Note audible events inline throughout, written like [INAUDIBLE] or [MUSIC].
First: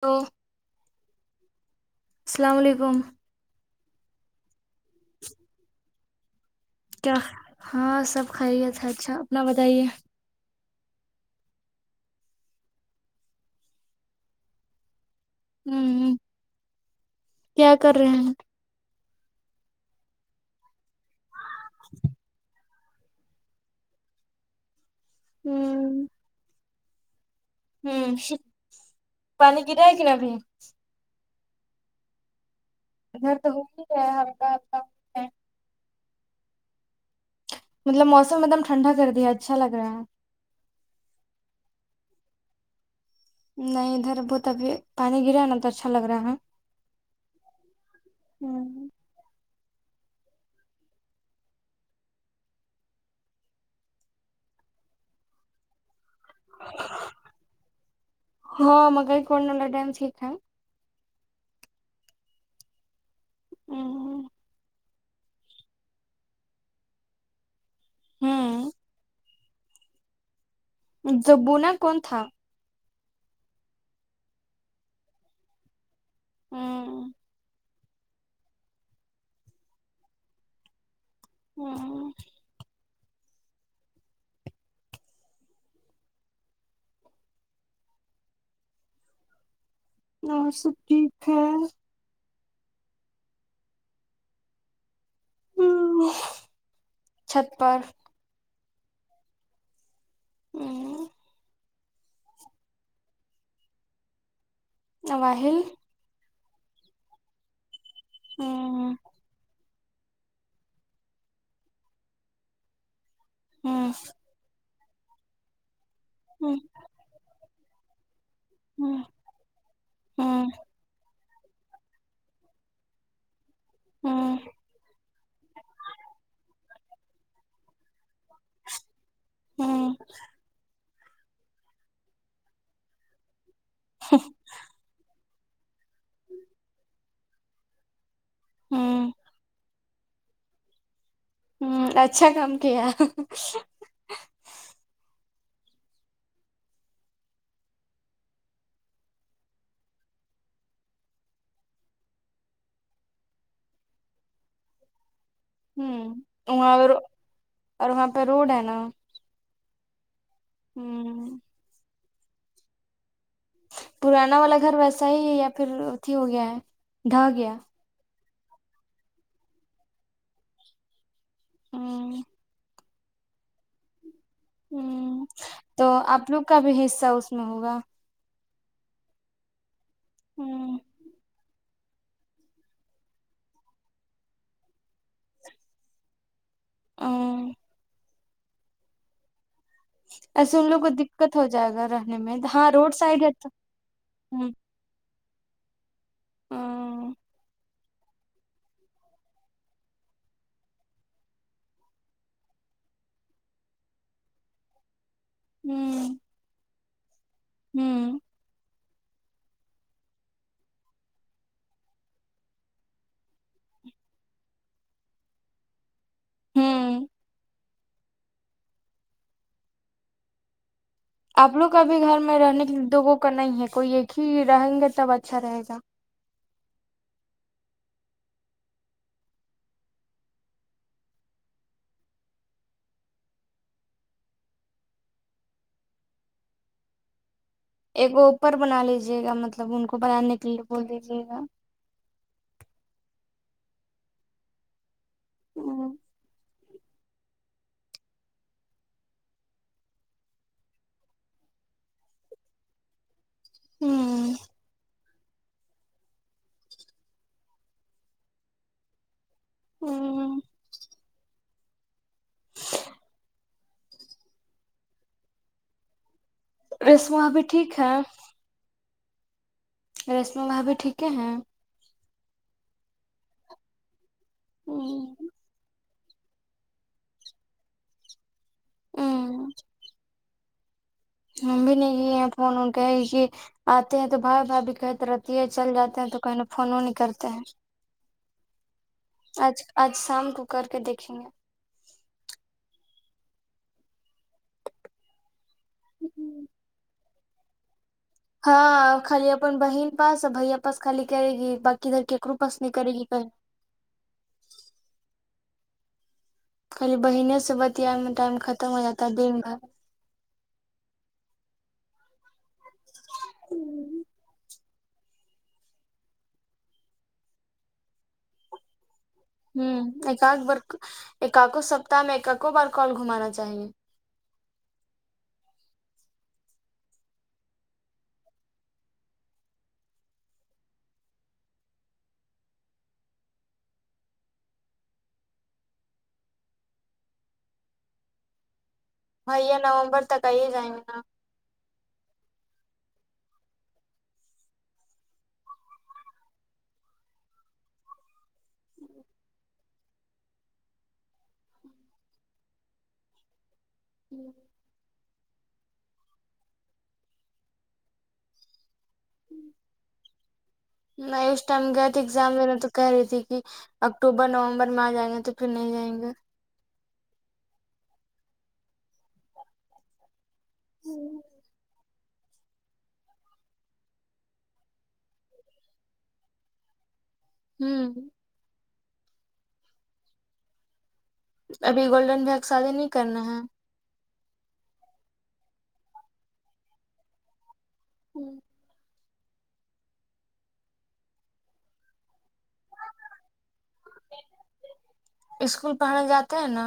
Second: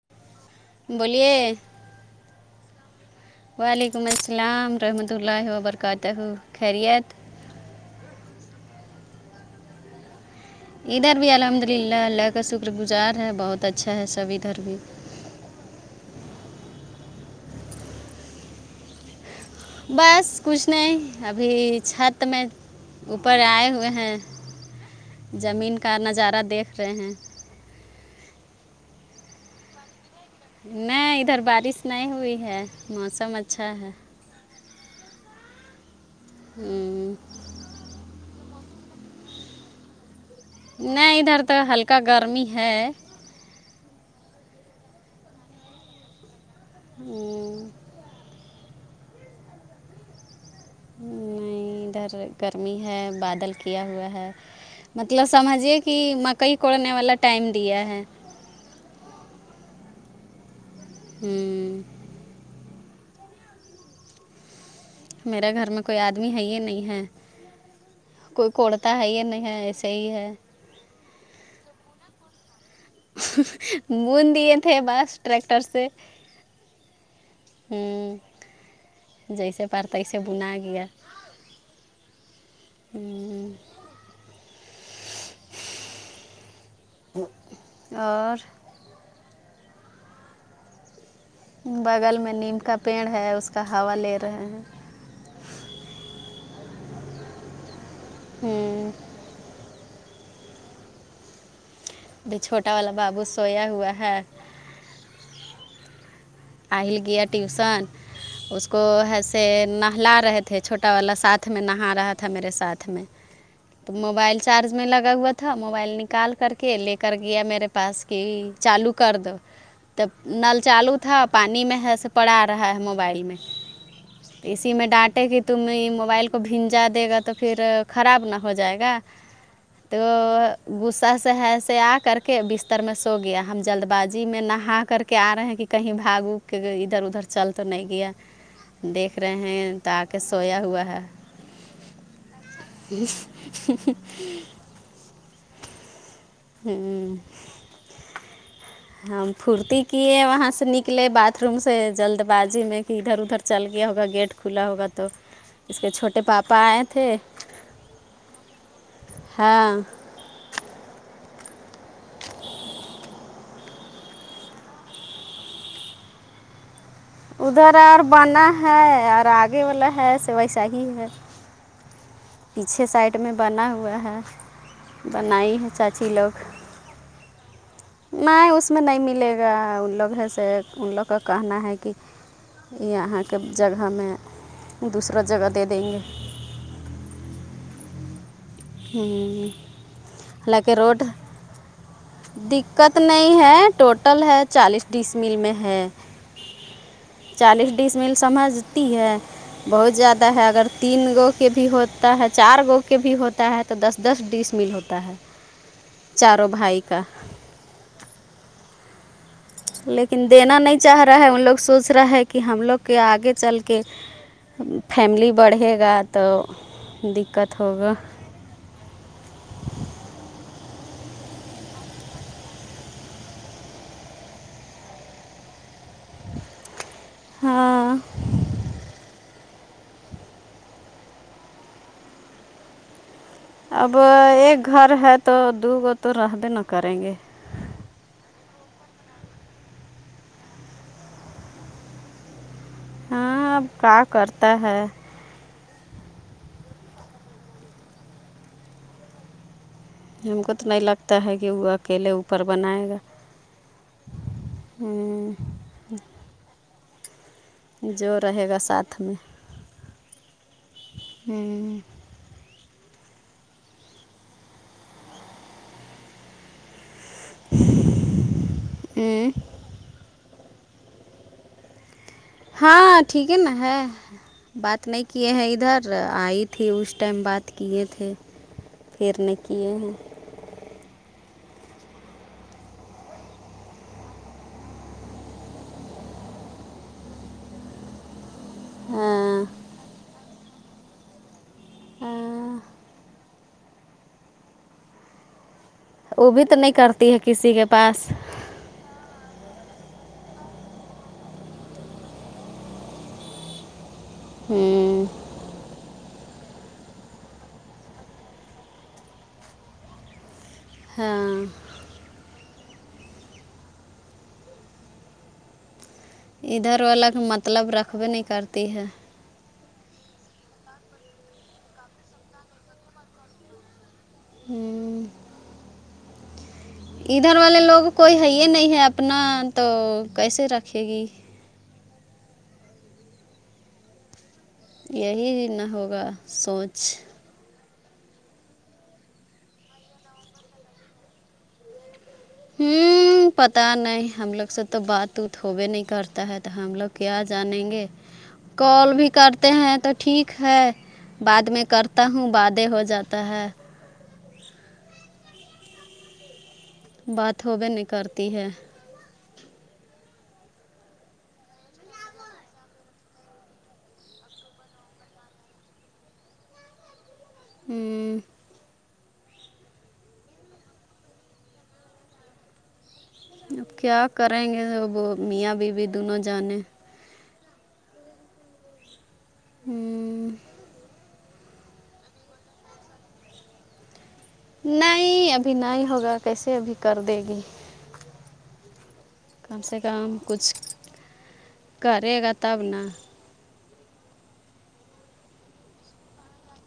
تو بولیے السلام علیکم وعلیکم السلام رحمۃ اللہ وبرکاتہ خیریت کیا ہاں سب خیریت ہے اچھا اپنا بتائیے ادھر بھی الحمد للہ اللہ کا شکر گزار ہے بہت اچھا ہے سب ادھر بھی ہوں کیا کر رہے ہیں بس کچھ نہیں ابھی چھت میں اوپر آئے ہوئے ہیں زمین کا نظارہ دیکھ رہے ہیں ہوں ہ پانی گر رہا ہے کہ نہیں ابھی نہیں ادھر بارش نہیں ہوئی ہے موسم اچھا ہے کا [UNINTELLIGIBLE] ہوں ں مطلب موسم ایک دم ٹھنڈا کر دیا ہے اچھا لگ رہا ہے نہیں ادھر تو ہلکا گرمی ہے نہیں ادھر بہت ابھی پانی گرا نا تو اچھا لگ رہا ہے ہاں ہں ہوں نہیں ادھر گرمی ہے بادل کیا ہوا ہے مطلب سمجھیے کہ مکئی کوڑنے والا ٹائم دیا ہے ہاں مگر کوڑنے کا ٹائم ٹھیک ہے ہوں امم میرے گھر میں کوئی آدمی ہے ہی نہیں ہے کوئی کوڑتا ہے یا نہیں ہے ایسے ہی ہے تو بنا کون تھا بند دیے تھے بس ٹریکٹر سے ہاں ہوں جیسے پار تیسے بنا گیا ہاں ہوں اور اور سب ٹھیک ہے بغل میں نیم کا پیڑ ہے اس کا ہوا لے رہے ہیں چھت پر ہوں ہوں ابھی چھوٹا والا بابو سویا ہوا ہے نواحل اہل گیا ٹیوسن اس کو ہوں ہےسے نہ لا رہے تھے چھوٹا والا ساتھ میں نہا رہا میرے ساتھ میں ہوں چارج میں لگا ہوا تھا موبائل نکال کر ہوں کے لے کر گیا میرے چالو ہوں کر دو تو ہوں نل چالو پانی میں ہے پڑا آ رہا ہے موبائل میں ہوں اسی ی میں ڈانٹے کہ تم یہ موبائل کو بھیھنجا دے گا تو پھر خراب نہ ہو جائے گا ہوں تو غصہ سے ہےس آ کر کےست بستر میں سو گیا ہم جلد بازی میں نہا کر کے آ رہے ہیں کہ کہیں بھاگ اوگ کے ادھر ادھر چل تو نہیں گیا ہوں دیکھ رہے ہیں ت آ کے سویا ہوا ہے ہ اچھا کام کیا ہوں ہم فھرتی کیے وہاں سے نکلے باتھ روم سے جلد بازی میں کہ ادھر ادھر چل گیا ہوگا گیٹ کھلا ہوگا تو اس ہ کے چھوٹے پاپا وہاں آئے تھے اور وہاں پہ روڈ ہے نا ہاں ہوں پرانا والا گھر ویسا ہی یا پھر اتھی ہو گیا ہے ڈھا گیا ادھر اور بنا ہے اور آگے والا ہے س ویسا ہی ہے ہوں پیچھے سائڈ میں بنا ہوا ہے ہ بنائی ہے تو چاچی آپ لوگ کا بھی حصہ اس میں ہوگا نہیں اس میں نہیں ملے گا ان لوگ ہیں سے ہوں ان لوگ کا کہنا ہے کہ یہاں کے جگہ میں دوسرا جگہ دے دیں گے امم ہوں ایسے ان لوگ کو دقت ہو جائے گا را دقت نہیں ہے ٹوٹل ہے ہوں چالیس ڈس مل میں ہے ہوں چالیس ڈس مل سمجھتی ہے بہت زیادہ ہے اگر تین گو کے بھی ہوتا ہے چار گو کے بھی ہوتا ہے تو دس دس ڈیس میل ہوتا ہے ہوں چارو بھائی کا ہوں لیکن دینا نہیں چاہ رہا ہے ان لوگ سوچ رہا ہے کہ ہم لوگ کے آگے چل کے فیملی بڑھے گا تو ہوں دقت ہوگا آپ لوگ ابھی گھر میں رہنے کے دوگوں کا نہیں ہے کوئی ایک ہی رہیں گے تب اچھا رہے گا ہاں اب ایک گھر ہے تو دوگو تو رہ بھی نہ کریں گے ایک اوپر بنا لیجیے گا مطلب ان کو بنانے کے لیے بول دیجیے گا ہاں اب کا کرتا ہے ہ ہم کو تو نہیں لگتا ہے کہ وہ اکیلے اوپر بنائے گا ہں ہں جو رہے گا ساتھ میں [UNINTELLIGIBLE] ہں رسماں بھی ٹھیک ہے ہو ں ریشمی بھا بھی ٹھیک ہے ہیں ہاں ٹھیک ہے نا ہے بات نہیں ہ کیے ہیں ادھر آئی تھی اس ٹائم بات کیے تھے پھر نے کیے ہیں ہم بھی نہیں فون اون کے کہ آتے ہیں تو بھائی بھائی بھی کہتے رہتی ہے چل جاتے ہیں تو کہنے فون نہیں کرتے ہیں ہاں آج آج شام کو کر کے دیکھیں گے ہ وہ بھی تو نہیں کرتی ہے کسی کے پاس ہاں خالی اپن بہن پاس بھیا پاس خالی کرے گی بقی ادھر کیکرو پس نہیں کرے گی ک ہوں خالی بہنے سے بتیا ٹائم ختم ہو جاتا ہے دن بھر ہاں ہوں ادھر وال الگ مطلب رکھبے نہیں کرتی ہے ہوں ایک بار ایک کوو سپتح میں ایک کو بار کال گھمانا چاہیے ہوں ادھر والے لوگ کوئی ہے یہ نہیں ہے اپنا تو کیسے رکھے گی یہی نہ ہوگا سوچ بھیا نومبر تک آئیے جائیں گے نا ہوں پتا نہیں ہم لوگ سے تو بات وت ہوبے نہیں کرتا ہے تو ہم لوگ کیا جانیں گے کال بھی کرتے ہیں تو ٹھیک ہے بعد میں کرتا ہوں بادیں ہو جاتا ہے بات ہو بھی نہیں کرتی ہے نہیںس ٹائم گ تھ ایکگزام بھیا تو کر رہی تھی کہ اکتوبر نومبر میں آ جائیں گے تو پھر نہیں جائیں گے ہوں ہوں اب کیا کریں گے ج وہ میاں بیوی دونوں جانیں ہوں ہوں ابھی گولڈن بگ شادی نہیں کرنا ہے نہیں ابھی نہیں ہوگا کیسے ابھی کر دے گی کم سے کم کچھ کرے گا تب نا اسکول پڑھنے جاتے ہیں نا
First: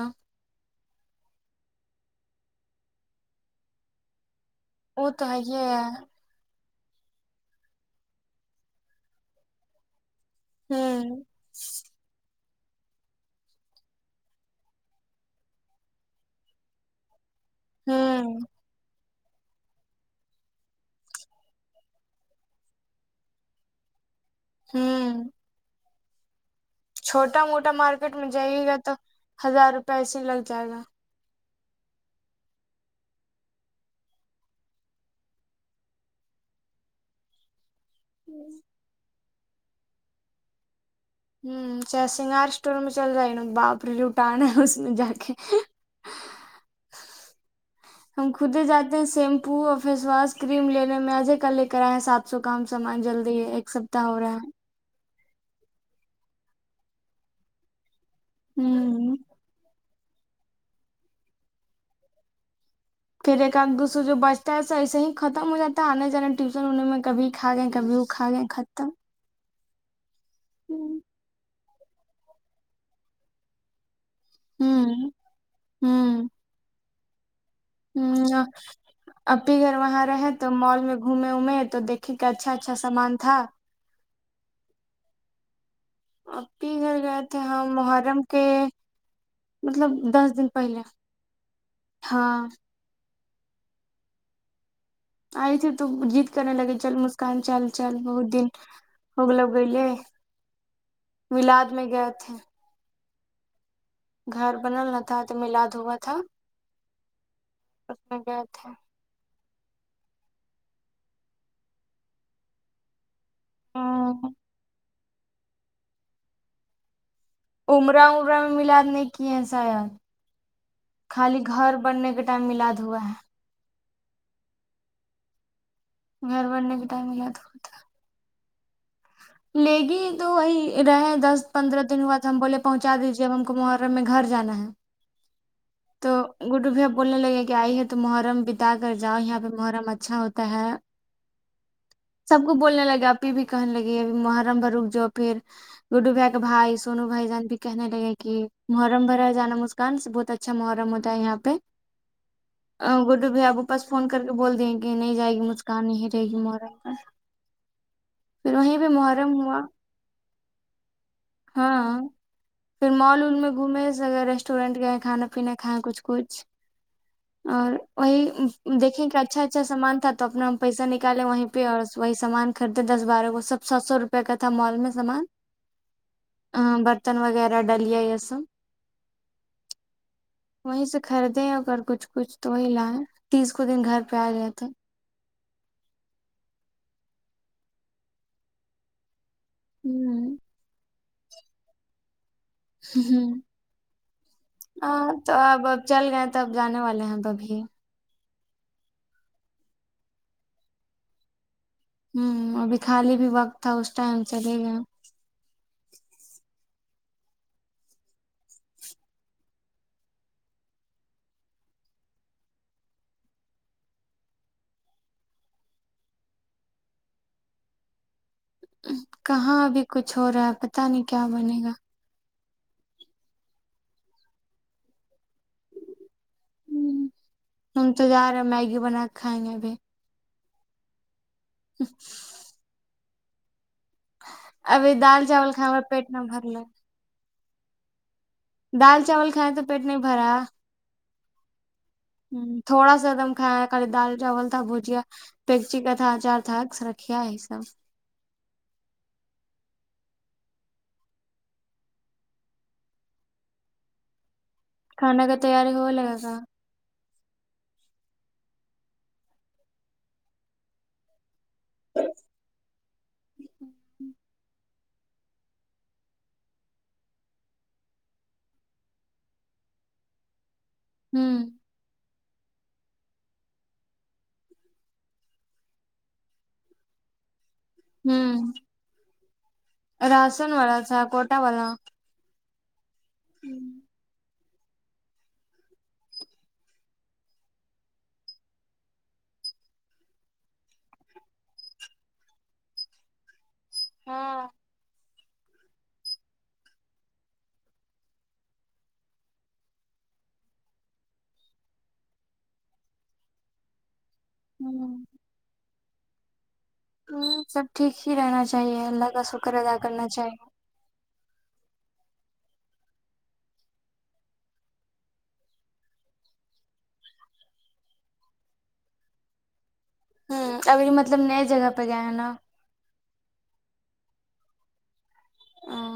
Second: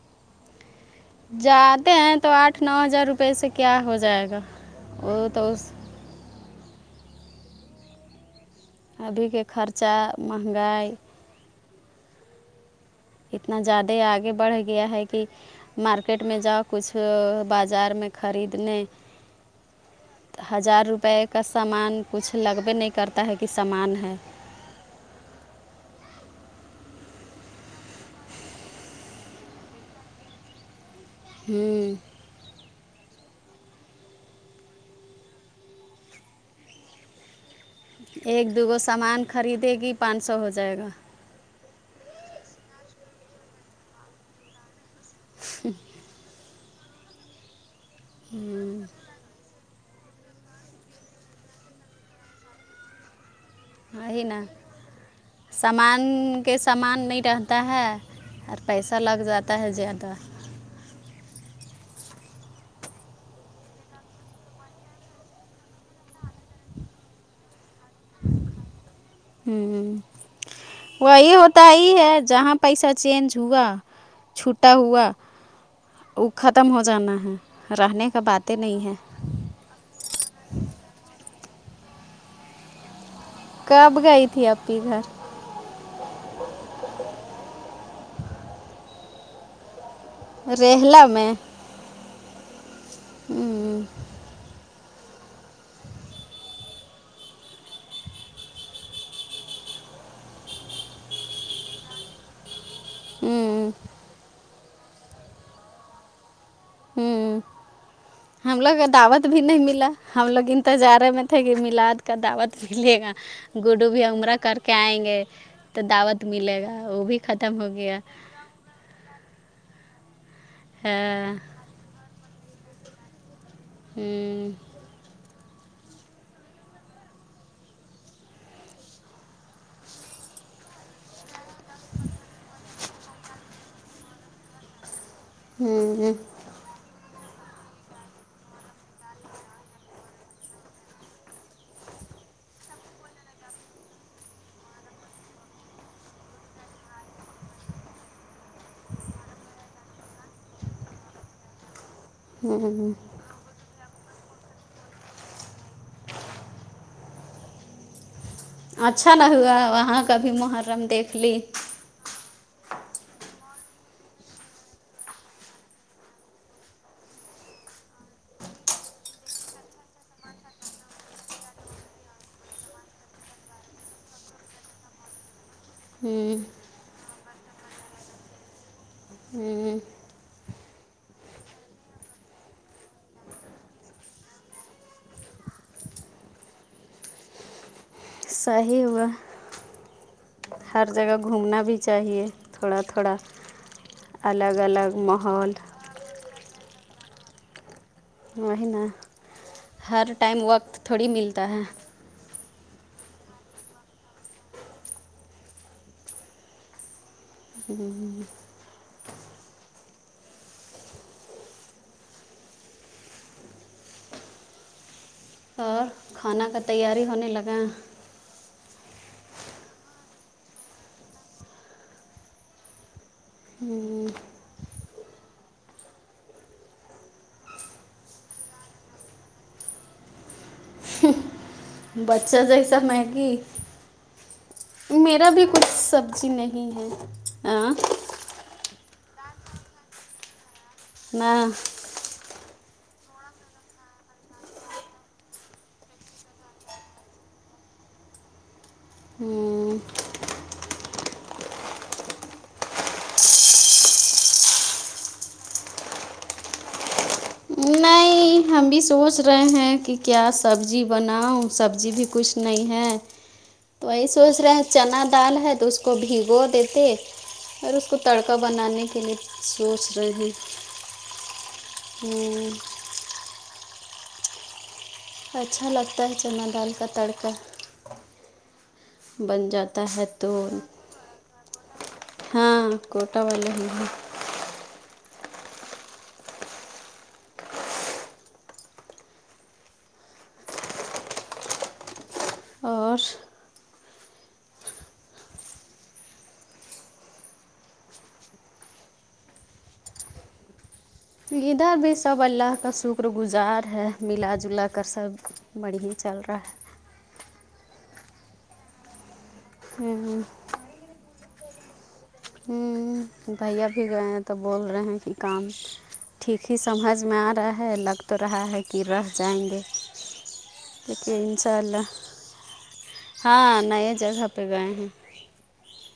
جاتے ہیں تو آٹھ نو ہزار روپئے سے کیا ہو جائے گا وہ تو ہے ہی ہے ابھی کے خرچہ مہنگائی ہوں [INAUDIBLE] اتنا زیادہ آگے بڑھ گیا ہے کہ مارکیٹ میں جاؤ کچھ بازار میں ہوں خریدنے ہزار روپئے کا سامان کچھ لگبے نہیں کرتا ہے کہ سامان ہے حمم چھوٹا موٹا مارکیٹ میں جائیے گا تو ہزار روپے ایسے ہی لگ جائے گا ہمم ایک ہوں دوگو سامان خریدے گی پانچ سو ہو جائے گا [UNINTELLIGIBLE] باپرے لوٹنا اس جا کے ہم خودے جاتے ہیں سیم پوو فیس واس کریم لینے میں آجے کل لے کر آئیں سات سو کام سامان جلدی ہے ایک سپتاہ ہو ہے رہا نا سامان کے سامان نہیں رہتا ہے اور پیسہ ہوں لگ جاتا ہے زیادہ پھر ایک آد دوسرے جو بچتا ہے اسے ایسے ہی ختم ہو جاتا ہے آنے جانا ٹیوشن ان میں کبھی کھ گئے کبھی کھا گائیں ختم ہمم ہوں وہی ہوتا ہی ہے جہاں پیسہ چینج ہوا چھٹا ہوا ہوں وہ ختم ہو جانا ہے رہنے کا ہمم باتیں نہیں ہے آپی گھر وہاں رہے تو مال میں گھومے ومیں تو دیکھے کہ اچھا اچھا سامان تھا کب گئی تھی اپپی گھر اپپی گھر گئے تھے ہم محرم کے مطلب دس دن پہلے ریہلا ہاں ہمم آئے تھے تو ذد کرنے لگے چل مسکان چل چل بہت دن [UNINTELLIGIBLE] میلاد میں گئے تھے ہمم گھر بنانا تھا تھا تو ملاد ہوا تھا ہمم اس میں گئے ہم تھے لوگ دعوت بھی نہیں ملا ہم لوگ انتظار میں تھے کہ میلاد کا دعوت ملے گا گوڈو بھیا عمرہ کر کے آئیں گے تو دعوت ملے گا وہ بھی ختم ہو گیا عمرہ امرا میں ملاد نہیں کی ہیں شاید ہاں خالی گھر بننے کے میلاد ہوا ہے ہمم گھر بننے کے ٹائم میلاد ہو تھا لے گی تو وہی رہے دس پندرہ دن ہوا تو ہم بولے پہنچا دیجیے اب ہمکو محرم میں گھر جانا ہے تو ہمم گڈو بھیا بولنے لگے کہ آئی ہے تو محرم بتا کر جاؤ یہاں پہ محرم اچھا ہوتا ہے سب کو بولنے لگے آپپی بھی کہنے لگی محرم بھر روک جؤ پھر گڈو بھیا کا بھائی سوونو بھائی جان بھی کہنے لگے کہ محرم بھرا جانا مجھ کان بہت اچھا محرم ہوتا ہے یہاں پہ ہوں گوٹو بھیا بس فون کر کے بول دیں کہ نہیں جائے گی مسکان یہیں رہےگی محرم پر پھر وہیں پہ اچھا نہ محرم ہوا وہاں کبھی محرم دیکھ لئے ہاں پھر مال ول میں گھومیں ریسٹورینٹ گئے کھانا پینا کھائیں کچھ کچھ اور وہی دیکھیں کہ اچھا اچھا سامان تھا تو اپنا ہم پیسہ نکالیں وہی پے اور وہی سامان خرید دس بارہ کو سب سھ سو روپے کا تھا مال میں سامان ہم برتن وغیرہ ڈلیا یے سب آمم وہی سے خریدیں اگر کچھ کچھ تو وہیں لایں تیس کو دن گر پے آ جاتے صحی ہوا آمم ہر جگہ گھومنا بھی چاہیے تھوڑا تھوڑا الگ الگ ہاں تو ماحول اب اب چل گئے تب جانے والے ہیں تب بھی وہ نا ہر ٹائم وقت تھوڑی ملتا ہے ہمم ابھی خالی بھی وقت تھا اس ٹائم چلے گیا جی اور کھانا کا تیاری ہونے لگا کہاں ابھی کچھ ہو رہا ہے پتا نہیں کیا بنے گا ہمم آمم ہم تو جارے میگی بناک کھائیں گےابھی بچہ جیسا میگی ابھی دال میرا بھی چاول کچھ کھائیں اور پیٹ نہ سبزی بھر لے نہیں ہے آ دال چاول کھاکے پیٹ نہیں بھرا نا م تھوڑا سا ایک دم کھایا کر دال چاول تھا بھجیا پیکچی کا تھا اچار تھا رکھیا یے سب ہمم کھانا کا تیاری ہو لے لگا نہیں ہم بھی سوچ رہے ہیں کی کیا سبجی بناؤ سبجی بھی کچھ نہیں ہے تو وہی سوچ رہے چنا دال ہے تو اس کو بھگو دیتے اور اس کو تڑکا بنانے کے لیے سوچ رہے ہیں ہمم ہم اچھا لگتا ہے چنا دال کا تڑکا ہمم بن جاتا ہے تو راشن والا تھا کوٹا والا ہاں کوٹا والے ہی اور ہاں ادھر بھی سب اللہ کا سکر گزار ہے ملا جلا کر سب بڑی ہی چل رہا ہے سب ٹھیک ہی رہنا چاہیے اللہ کا سکر ادا کرنا ہے چاہیے امم بھیا بھی گئے ہیں تو بول رہے ہیں کی کام ٹھیک ہی سمجھ میں آ رہا ہے لگ تو رہا ہے کی رہ جائیں گے ہا ابھی لیکن مطلب ان نئے شاء جگہ پے اللہ گئے نا ہاں نئے جگہ پے گئے ہیں ہا